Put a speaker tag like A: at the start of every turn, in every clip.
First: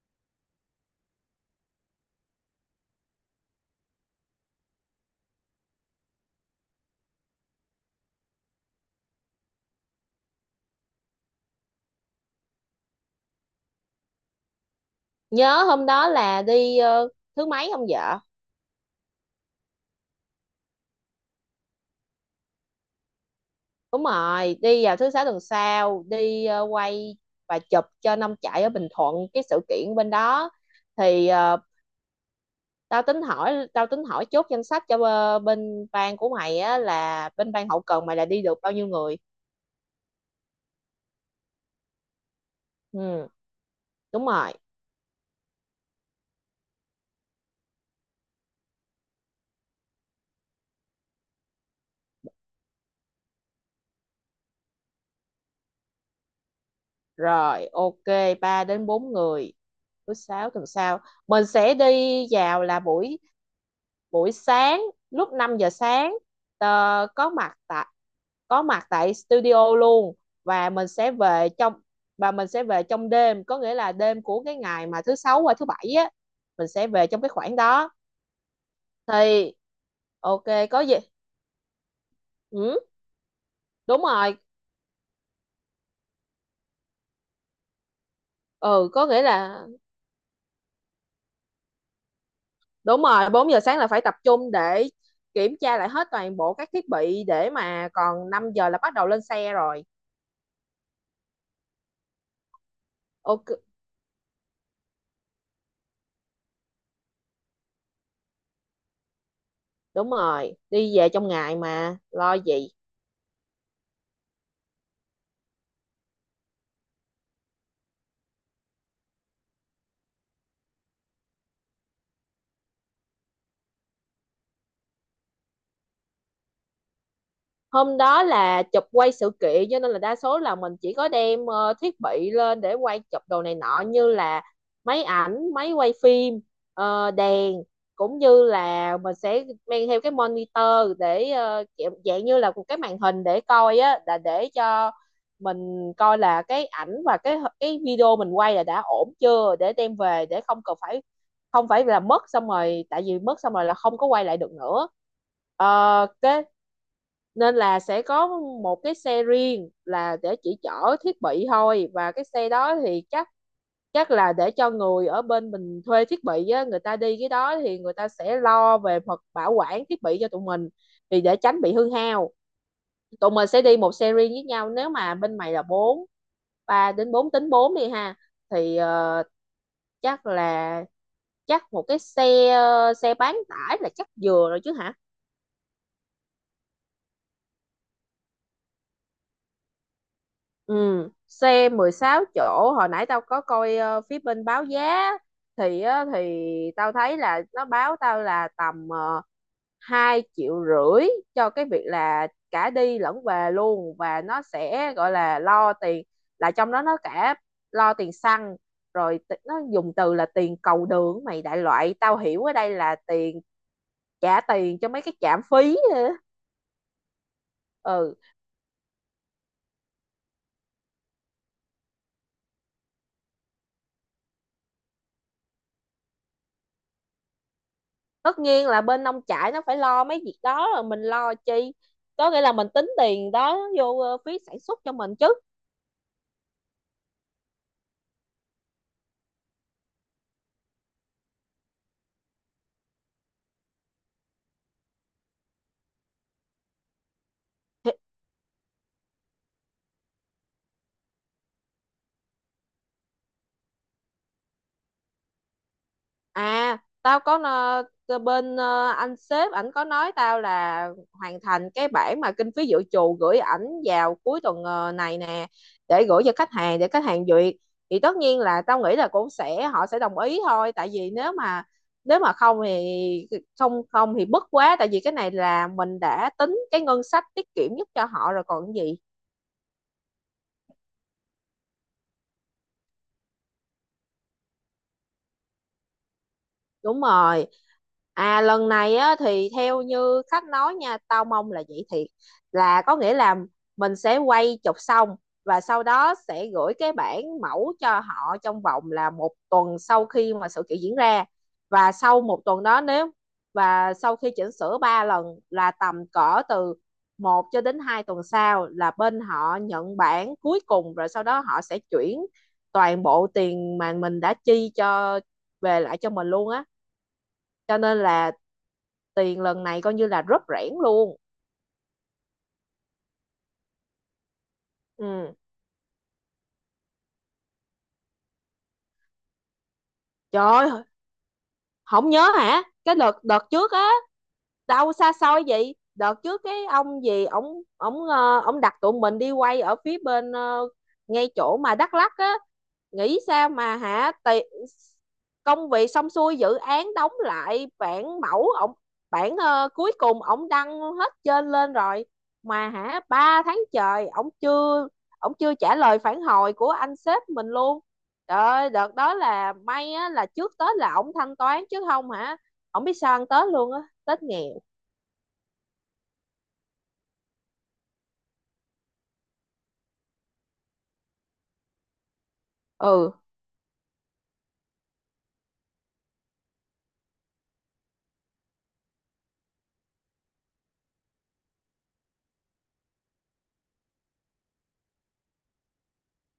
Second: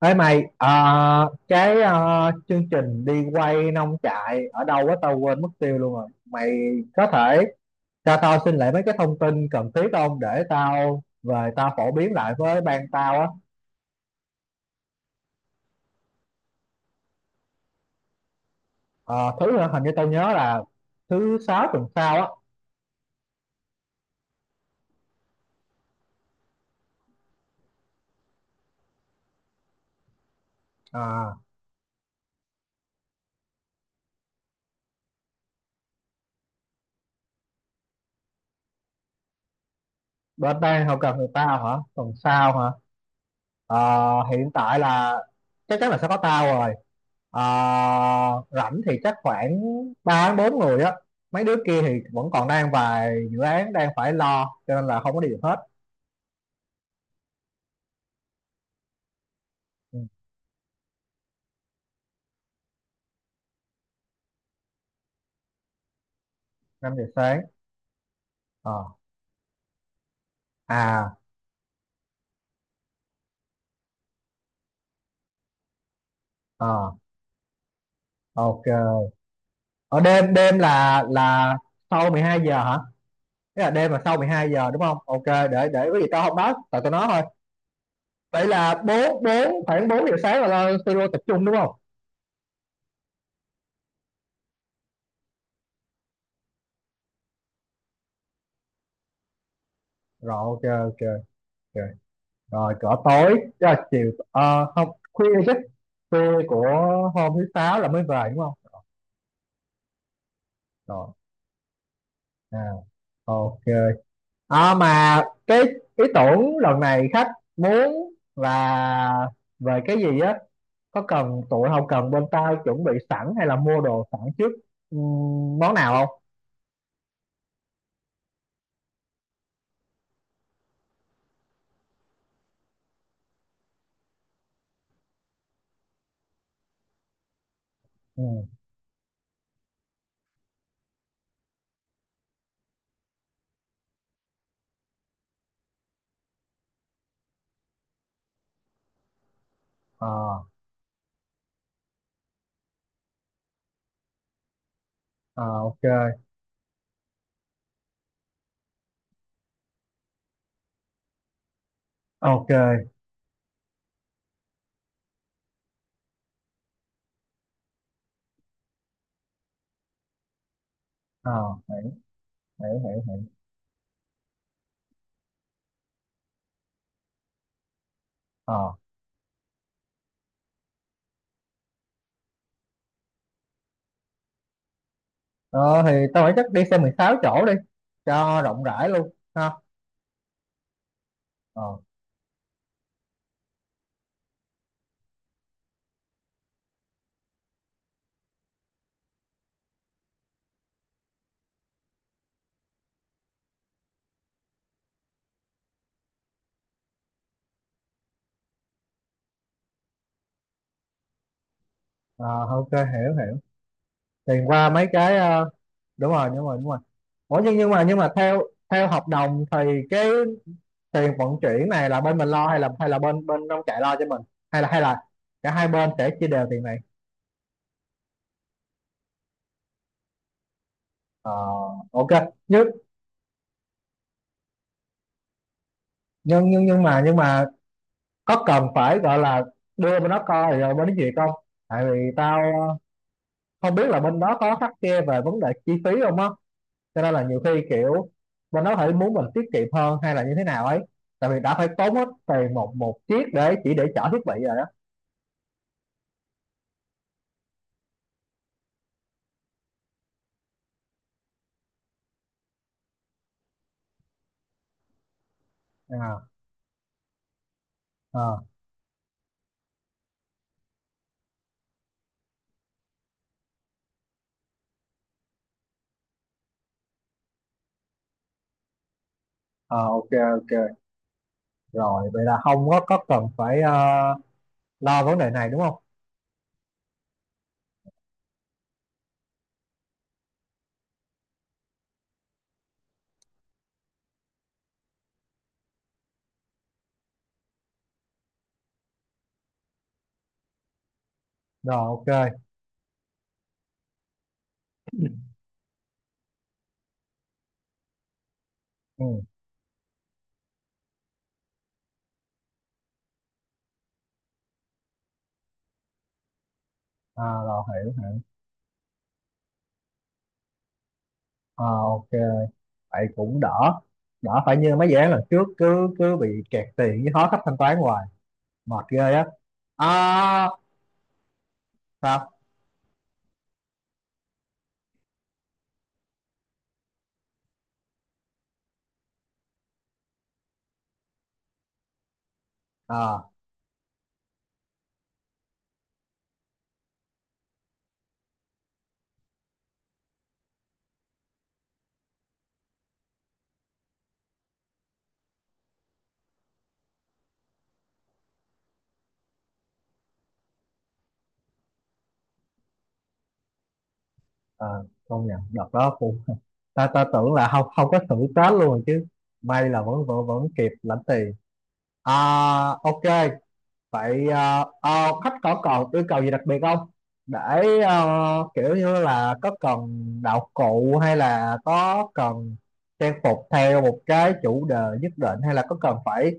A: Ê mày, cái chương trình đi quay nông trại ở đâu á tao quên mất tiêu luôn rồi. Mày có thể cho tao xin lại mấy cái thông tin cần thiết không để tao về tao phổ biến lại với ban tao á.
B: Nhớ hôm đó là đi thứ mấy không vợ?
A: Ờ, thứ hình như tao nhớ là thứ sáu tuần sau á.
B: Đúng rồi, đi vào thứ sáu tuần sau đi, quay và chụp cho năm chạy ở Bình Thuận, cái sự kiện bên đó. Thì
A: À,
B: tao tính hỏi chốt danh sách cho, bên ban của mày á, là bên ban hậu cần mày, là đi được bao nhiêu người?
A: bên ban hậu cần người tao hả? Tuần sau hả?
B: Ừ,
A: Ờ,
B: đúng
A: hiện
B: rồi.
A: tại là chắc chắn là sẽ có tao rồi. Ờ, rảnh thì chắc khoảng 3 đến 4 người á. Mấy đứa kia thì vẫn còn đang vài dự án đang phải lo cho nên là không có đi được hết.
B: Rồi, ok, 3 đến 4 người.
A: Ừ,
B: Thứ sáu tuần sau mình sẽ đi vào là buổi buổi sáng, lúc 5 giờ sáng,
A: 5 giờ
B: ờ, có
A: sáng.
B: mặt tại có
A: Ờ,
B: mặt tại studio luôn. Và mình sẽ
A: à
B: về trong và mình sẽ về trong đêm, có nghĩa là đêm của cái ngày mà thứ sáu qua thứ bảy á. Mình sẽ
A: ờ
B: về trong cái khoảng đó
A: ok.
B: thì
A: Ở đêm
B: ok,
A: đêm
B: có gì.
A: là sau 12 giờ hả?
B: Ừ,
A: Tức là đêm là
B: đúng
A: sau mười
B: rồi.
A: hai giờ đúng không? Ok, để có gì tao không nói, tại tao nói thôi. Vậy là
B: Ừ, có
A: 4
B: nghĩa
A: 4
B: là
A: khoảng 4 giờ sáng là lo studio tập trung đúng không?
B: đúng rồi, 4 giờ sáng là phải tập trung để kiểm tra lại hết toàn bộ các thiết bị, để mà còn 5 giờ là bắt đầu lên xe rồi.
A: Rồi ok ok ok. Rồi cỡ tối
B: Ok,
A: tức là chiều à, không khuya chứ, khuya của hôm thứ sáu là mới về đúng không?
B: đúng rồi, đi về
A: Rồi,
B: trong ngày mà lo
A: à,
B: gì.
A: ok. À, mà cái ý tưởng lần này khách muốn là về cái gì á, có cần tụi không cần bên tao chuẩn bị sẵn hay là mua đồ sẵn trước món nào không?
B: Hôm đó là chụp quay sự kiện, cho nên là đa số là mình chỉ có đem thiết bị lên để quay chụp đồ này nọ, như là máy ảnh, máy quay phim, đèn. Cũng như
A: Ừ.
B: là mình sẽ mang theo cái monitor để, kiểu dạng như là một cái màn hình để coi á, là để cho mình coi là cái ảnh và cái video mình quay là đã ổn chưa, để đem về, để
A: À,
B: không cần phải, không phải là mất xong rồi, tại vì mất xong rồi là không có quay lại được nữa.
A: à, ok
B: Cái nên là sẽ có một cái xe riêng là để chỉ chở thiết bị thôi, và cái xe
A: ok.
B: đó thì chắc chắc là để cho người ở bên mình thuê thiết bị á, người ta đi cái đó thì người ta sẽ lo về mặt bảo quản thiết bị cho tụi mình, thì
A: À,
B: để tránh bị hư
A: hiểu
B: hao.
A: hiểu hiểu.
B: Tụi mình sẽ đi một xe riêng với nhau. Nếu mà bên mày là bốn, ba đến bốn, tính bốn đi ha.
A: Ờ,
B: Thì chắc là chắc một cái xe, xe bán tải là chắc vừa rồi chứ hả?
A: ờ, thì tao nghĩ chắc đi xe 16 chỗ đi cho rộng rãi luôn ha.
B: Ừ, xe
A: Ờ.
B: 16 chỗ, hồi nãy tao có coi phía bên báo giá. Thì á, thì tao thấy là nó báo tao là tầm 2,5 triệu cho cái việc là cả đi lẫn về luôn. Và nó sẽ gọi là lo tiền, là trong đó nó cả lo tiền xăng, rồi nó dùng từ là tiền cầu đường mày, đại loại tao
A: Ờ,
B: hiểu ở đây
A: ok,
B: là
A: hiểu hiểu.
B: tiền,
A: Thì
B: trả
A: qua
B: tiền
A: mấy
B: cho mấy cái
A: cái
B: trạm phí.
A: đúng rồi đúng rồi. Ủa nhưng nhưng mà
B: Ừ,
A: theo, theo hợp đồng thì cái tiền vận chuyển này là bên mình lo hay là bên bên nông trại lo cho mình, hay là cả hai bên sẽ chia đều tiền này?
B: tất nhiên là bên nông trại nó phải lo mấy việc đó rồi, mình
A: Ờ,
B: lo chi.
A: ok.
B: Có nghĩa là mình
A: Nhưng
B: tính tiền đó vô phí sản xuất cho mình chứ.
A: nhưng mà có cần phải gọi là đưa bên đó coi rồi bên đó duyệt không? Tại vì tao không biết là bên đó có khắt khe về vấn đề chi phí không á, cho nên là nhiều khi kiểu bên đó phải muốn mình tiết kiệm hơn hay là như thế nào ấy, tại vì đã phải tốn hết tiền một một chiếc để chỉ để chở thiết bị rồi đó.
B: À, tao có bên anh sếp ảnh có nói tao là hoàn thành cái bản mà kinh phí dự trù gửi ảnh vào cuối tuần này nè, để gửi
A: À,
B: cho khách hàng để khách hàng duyệt. Thì tất nhiên
A: à,
B: là tao nghĩ là cũng sẽ, họ sẽ đồng ý thôi, tại vì nếu mà không thì không không thì bất quá, tại vì cái này là mình đã tính cái ngân sách tiết kiệm nhất cho họ rồi còn gì.
A: à, ok ok. Rồi vậy là không có, có cần phải lo vấn đề này đúng không?
B: Đúng rồi. À, lần này á thì theo như khách nói nha, tao mong là vậy thiệt, là có nghĩa là mình sẽ quay chụp xong và sau đó sẽ gửi cái bản mẫu cho họ trong vòng là một tuần sau khi mà sự kiện diễn ra.
A: Rồi
B: và sau
A: ok.
B: một tuần đó nếu và sau khi chỉnh sửa ba lần là tầm cỡ từ một cho đến 2 tuần sau là
A: Ừ.
B: bên họ nhận bản cuối cùng, rồi sau đó họ sẽ chuyển toàn bộ tiền mà mình đã chi cho, về lại cho mình luôn á.
A: À, rồi
B: Cho
A: hiểu
B: nên
A: hiểu
B: là tiền lần này coi như là rất rẽn luôn.
A: À, ok, vậy cũng đỡ, đỡ phải như mấy dự án lần
B: Ừ,
A: trước cứ cứ bị kẹt tiền với khó khách thanh toán hoài, mệt ghê á. À,
B: trời ơi, không
A: sao.
B: nhớ hả cái đợt đợt trước á? Đâu xa xôi vậy, đợt trước cái ông gì, ổng ổng ờ, ổng đặt tụi mình đi quay ở phía bên, ngay chỗ mà Đắk Lắk á. Nghĩ
A: À,
B: sao mà hả tì, công việc xong xuôi, dự án đóng lại, bản mẫu ổng, bản cuối cùng ổng đăng hết trên lên rồi. Mà hả, 3 tháng trời ổng chưa trả lời phản hồi của anh sếp mình luôn. Trời ơi, đợt đó là may á, là trước Tết là ổng thanh toán, chứ không hả ổng biết sao ăn Tết luôn á, Tết nghèo.
A: ờ, công nhận đợt đó cũng ta ta tưởng là không, không có thử Tết luôn chứ, may là vẫn vẫn vẫn kịp lãnh tiền. À, ok.
B: Ừ.
A: Vậy à, à, khách có còn yêu cầu gì đặc biệt không để, à, kiểu như là có cần đạo cụ, hay là có cần trang phục theo một cái chủ đề nhất định, hay là có cần phải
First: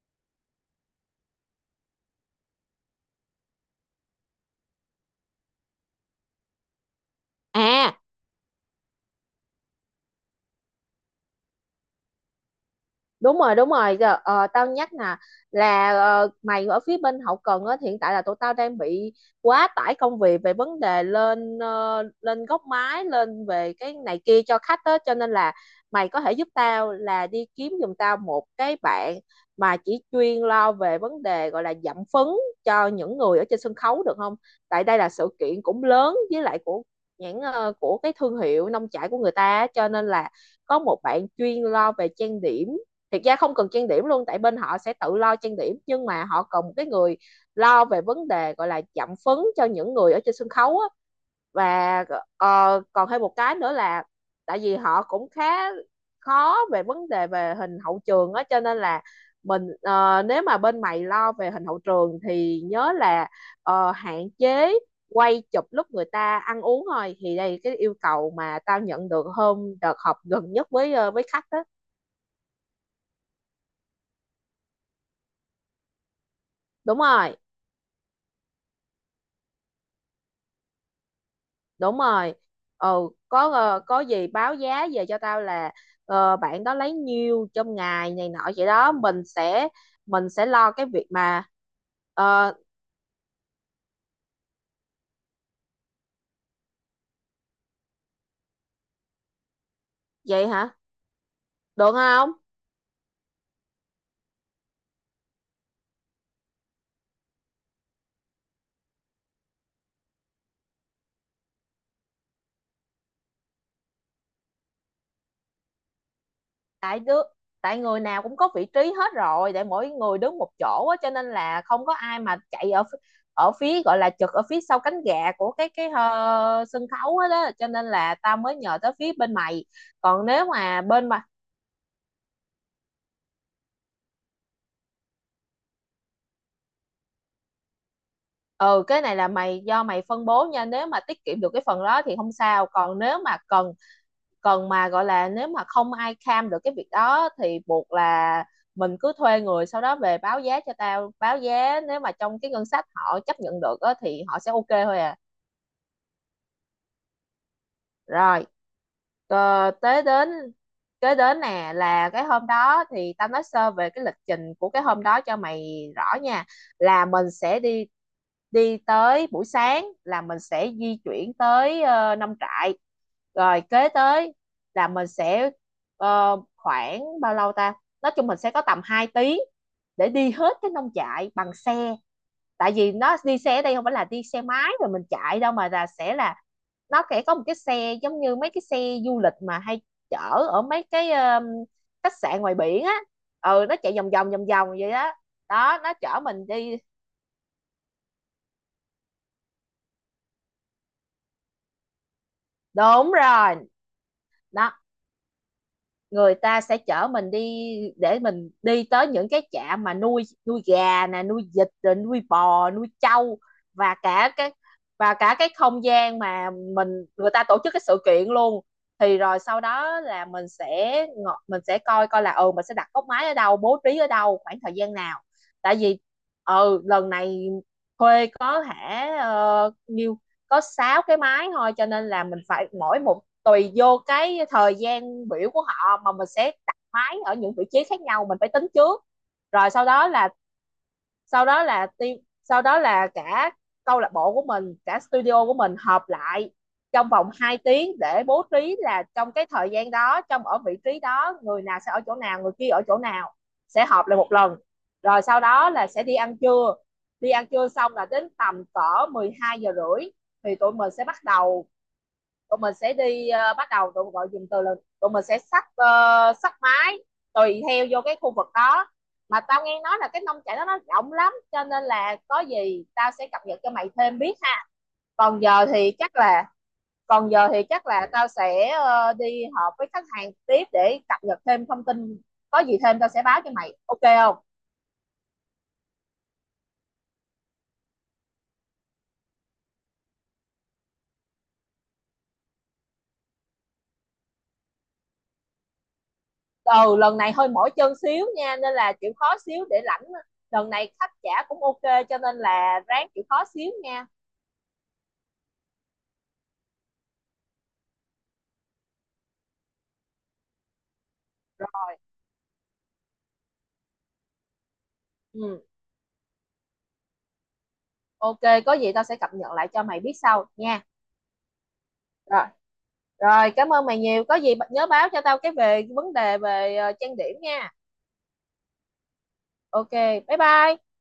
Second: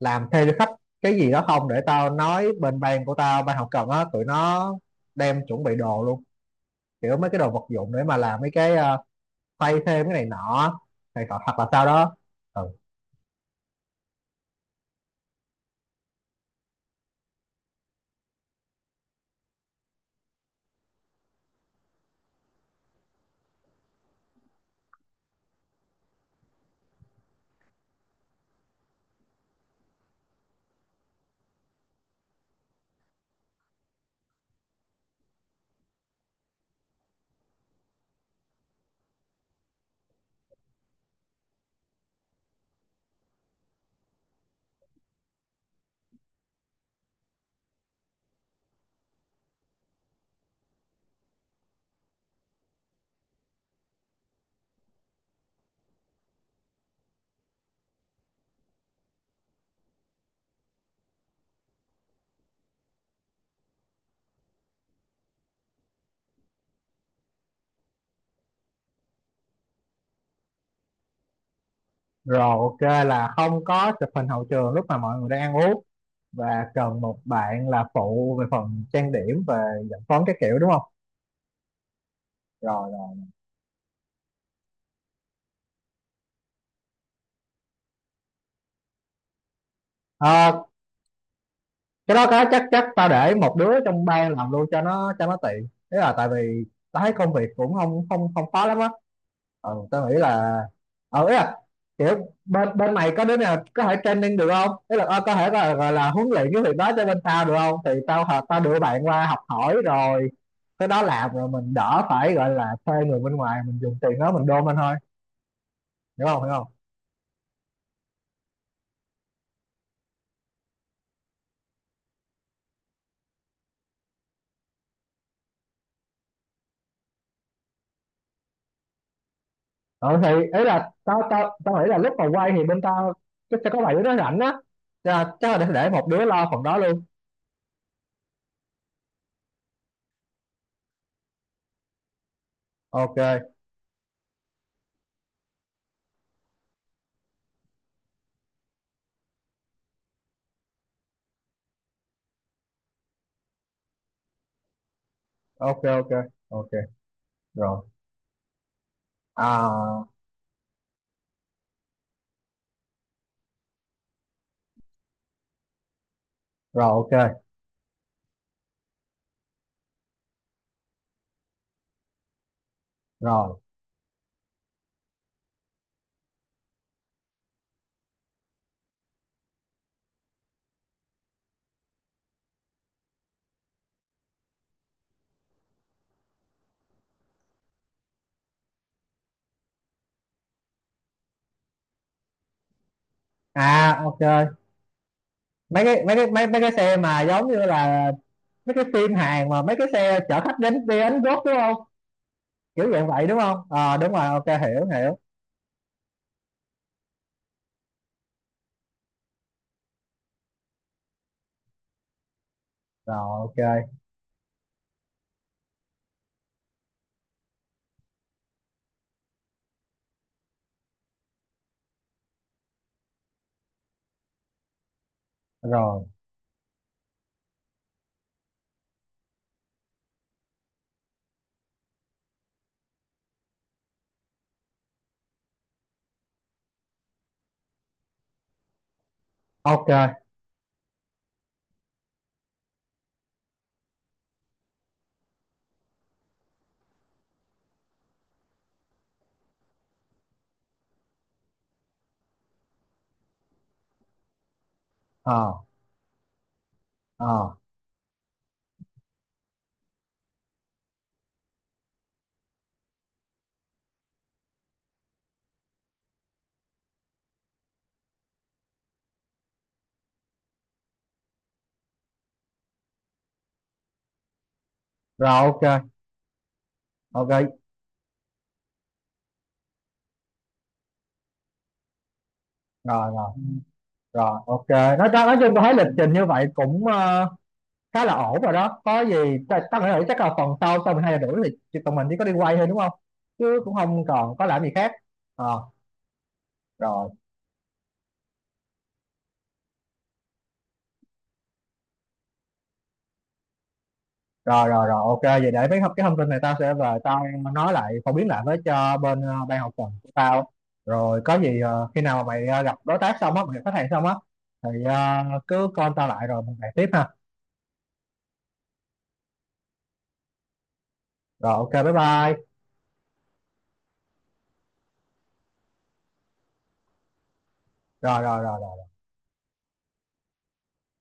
A: làm theo cho khách cái gì đó không để tao nói bên ban của tao, ban hậu cần á, tụi nó đem chuẩn bị đồ luôn, kiểu mấy cái đồ vật dụng
B: À,
A: để mà làm mấy cái xoay thêm cái này nọ, này cọ hoặc là sau đó. Ừ.
B: đúng rồi, đúng rồi. Giờ, tao nhắc nè, là mày ở phía bên hậu cần á, hiện tại là tụi tao đang bị quá tải công việc về vấn đề lên, lên góc máy, lên về cái này kia cho khách á, cho nên là mày có thể giúp tao là đi kiếm giùm tao một cái bạn mà chỉ chuyên lo về vấn đề gọi là giảm phấn cho những người ở trên sân khấu được không? Tại đây là sự kiện cũng lớn, với lại của nhãn, của cái thương hiệu nông trại của người ta á, cho nên là có một bạn chuyên lo về trang điểm. Thực ra không cần trang điểm luôn, tại bên họ sẽ tự lo trang điểm, nhưng mà họ cần một cái người lo về vấn đề gọi là chạm phấn cho những người ở trên sân khấu á. Và còn thêm một cái nữa là, tại vì họ cũng khá khó về vấn đề về hình hậu trường á, cho nên là nếu mà bên mày lo về hình hậu trường thì nhớ là, hạn chế quay chụp lúc người ta ăn uống thôi. Thì đây là cái yêu cầu mà tao nhận được hôm đợt họp gần nhất với khách đó.
A: Rồi ok, là không có chụp hình hậu trường lúc mà mọi người đang ăn uống, và
B: Đúng
A: cần một
B: rồi,
A: bạn là phụ về phần trang điểm, về dẫn phấn các kiểu đúng không?
B: đúng rồi.
A: Rồi rồi.
B: Ừ, có gì báo giá về cho tao là, bạn đó lấy nhiêu trong ngày này nọ vậy đó, mình sẽ
A: Ờ,
B: lo cái việc mà,
A: cái đó cái
B: ờ,
A: chắc, chắc tao để một đứa trong ban làm luôn cho nó, cho nó tiện thế, là tại vì tao thấy công việc cũng không không không khó lắm á. Ừ, tao nghĩ
B: vậy
A: là,
B: hả,
A: ý là
B: được
A: kiểu
B: không?
A: bên bên mày có đứa nào có thể training được không, ý là có thể là gọi là huấn luyện cái việc đó cho bên tao được không, thì tao hợp tao đưa bạn qua học hỏi rồi cái đó làm, rồi mình đỡ phải gọi là thuê người bên ngoài, mình dùng tiền đó mình đôn lên thôi, hiểu không hiểu không?
B: tại đứa Tại người nào cũng có vị trí hết rồi, để mỗi người đứng một chỗ á, cho nên là không có ai mà chạy ở ở phía gọi là trực ở phía sau cánh gà của cái sân khấu hết đó, cho nên là tao mới nhờ tới phía bên mày.
A: Ừ
B: Còn
A: thì
B: nếu
A: ý
B: mà
A: là
B: bên
A: tao
B: mà
A: tao tao nghĩ là lúc mà quay thì bên tao chắc sẽ có bảy đứa nó rảnh á. Cho nên chắc là để một đứa lo phần đó luôn.
B: Ừ, cái này là mày do mày phân bố nha. Nếu mà tiết kiệm được cái phần đó thì không sao, còn nếu mà
A: Ok
B: cần cần mà gọi là nếu mà không ai cam được cái việc đó thì buộc là mình cứ thuê người, sau đó về báo giá cho tao. Báo giá nếu mà trong cái ngân sách họ chấp nhận được á, thì họ sẽ ok thôi à.
A: ok ok ok. Rồi,
B: Rồi, tới
A: à,
B: đến kế đến nè là cái hôm đó, thì tao nói sơ về cái lịch trình của cái hôm đó cho mày rõ nha.
A: rồi
B: Là mình
A: ok,
B: sẽ đi đi tới, buổi sáng là mình sẽ di chuyển tới nông trại,
A: rồi,
B: rồi kế tới là khoảng bao lâu ta, nói chung mình sẽ có tầm 2 tiếng để đi hết cái nông trại bằng xe. Tại vì nó đi xe ở đây không phải là đi xe máy rồi mình chạy đâu, mà là sẽ là nó sẽ có một cái xe giống như mấy cái xe du lịch mà hay chở ở mấy cái, khách sạn ngoài biển á. Ừ, nó chạy
A: à
B: vòng
A: ok.
B: vòng vòng vòng vậy đó. Đó,
A: Mấy
B: nó
A: cái mấy
B: chở
A: cái mấy
B: mình
A: mấy cái
B: đi,
A: xe mà giống như là mấy cái phim Hàn, mà mấy cái xe chở khách đến đi Ánh Gốc đúng không, kiểu dạng
B: đúng
A: vậy đúng
B: rồi.
A: không, ờ đúng rồi, ok,
B: Đó,
A: hiểu hiểu.
B: người ta sẽ chở mình đi để mình đi tới những cái trại mà nuôi nuôi gà nè, nuôi vịt, rồi nuôi bò, nuôi trâu.
A: Rồi ok.
B: Và cả cái và cả cái không gian mà người ta tổ chức cái sự kiện luôn. Thì rồi sau đó là mình sẽ coi coi là, ừ, mình sẽ đặt góc máy ở đâu, bố trí ở đâu, khoảng thời gian nào. Tại vì,
A: Rồi
B: ừ, lần này thuê có hả, nhiêu, có sáu cái máy thôi, cho nên là mình phải mỗi một, tùy vô cái thời gian biểu của họ mà mình sẽ đặt máy ở những vị trí khác nhau, mình phải tính trước. Rồi
A: ok.
B: sau đó là team sau đó là cả câu lạc bộ của mình, cả studio của mình họp lại trong vòng 2 tiếng để bố trí là trong cái thời gian đó, ở vị trí đó, người nào sẽ ở chỗ nào, người kia ở chỗ nào. Sẽ họp lại một lần, rồi sau
A: Ờ,
B: đó là sẽ đi ăn trưa. Đi ăn
A: ờ.
B: trưa xong là đến tầm cỡ 12 giờ rưỡi thì tụi mình sẽ bắt đầu, tụi mình sẽ đi ờ, bắt đầu tụi mình gọi dùm từ là tụi mình sẽ xách, xách máy tùy theo vô cái khu vực đó. Mà tao nghe nói là cái nông trại đó nó rộng lắm, cho nên là có gì tao sẽ cập nhật cho mày thêm biết ha.
A: Rồi
B: Còn giờ
A: ok
B: thì chắc là còn giờ
A: ok
B: thì chắc là tao sẽ đi họp với khách hàng tiếp để cập nhật thêm thông tin. Có gì thêm tao
A: rồi
B: sẽ
A: rồi
B: báo cho mày, ok không?
A: rồi ok, nói chung tôi thấy lịch trình như vậy cũng khá là ổn rồi đó. Có gì tao nghĩ là chắc là phần sau, sau mình hai giờ rưỡi thì tụi mình chỉ có đi quay thôi đúng không, chứ cũng không còn có làm gì khác. Ờ.
B: Ừ,
A: rồi
B: lần này hơi mỏi chân xíu nha, nên là chịu khó xíu để lãnh. Lần này khách trả cũng ok, cho nên là ráng chịu khó xíu nha.
A: rồi rồi rồi ok, vậy để mấy cái thông tin này tao sẽ về tao nói lại, phổ biến lại với cho bên ban hậu cần của tao. Rồi có gì
B: Rồi,
A: khi nào mà mày gặp đối tác xong á, mày gặp khách hàng xong á thì
B: ừ,
A: cứ call tao lại rồi mình bàn tiếp ha.
B: ok, có gì tao sẽ cập nhật lại cho mày biết sau nha.
A: Rồi ok, bye
B: Rồi,
A: bye.
B: rồi, cảm ơn mày nhiều. Có gì nhớ báo cho tao cái về vấn đề về trang điểm nha.
A: Rồi rồi rồi
B: Ok, bye bye.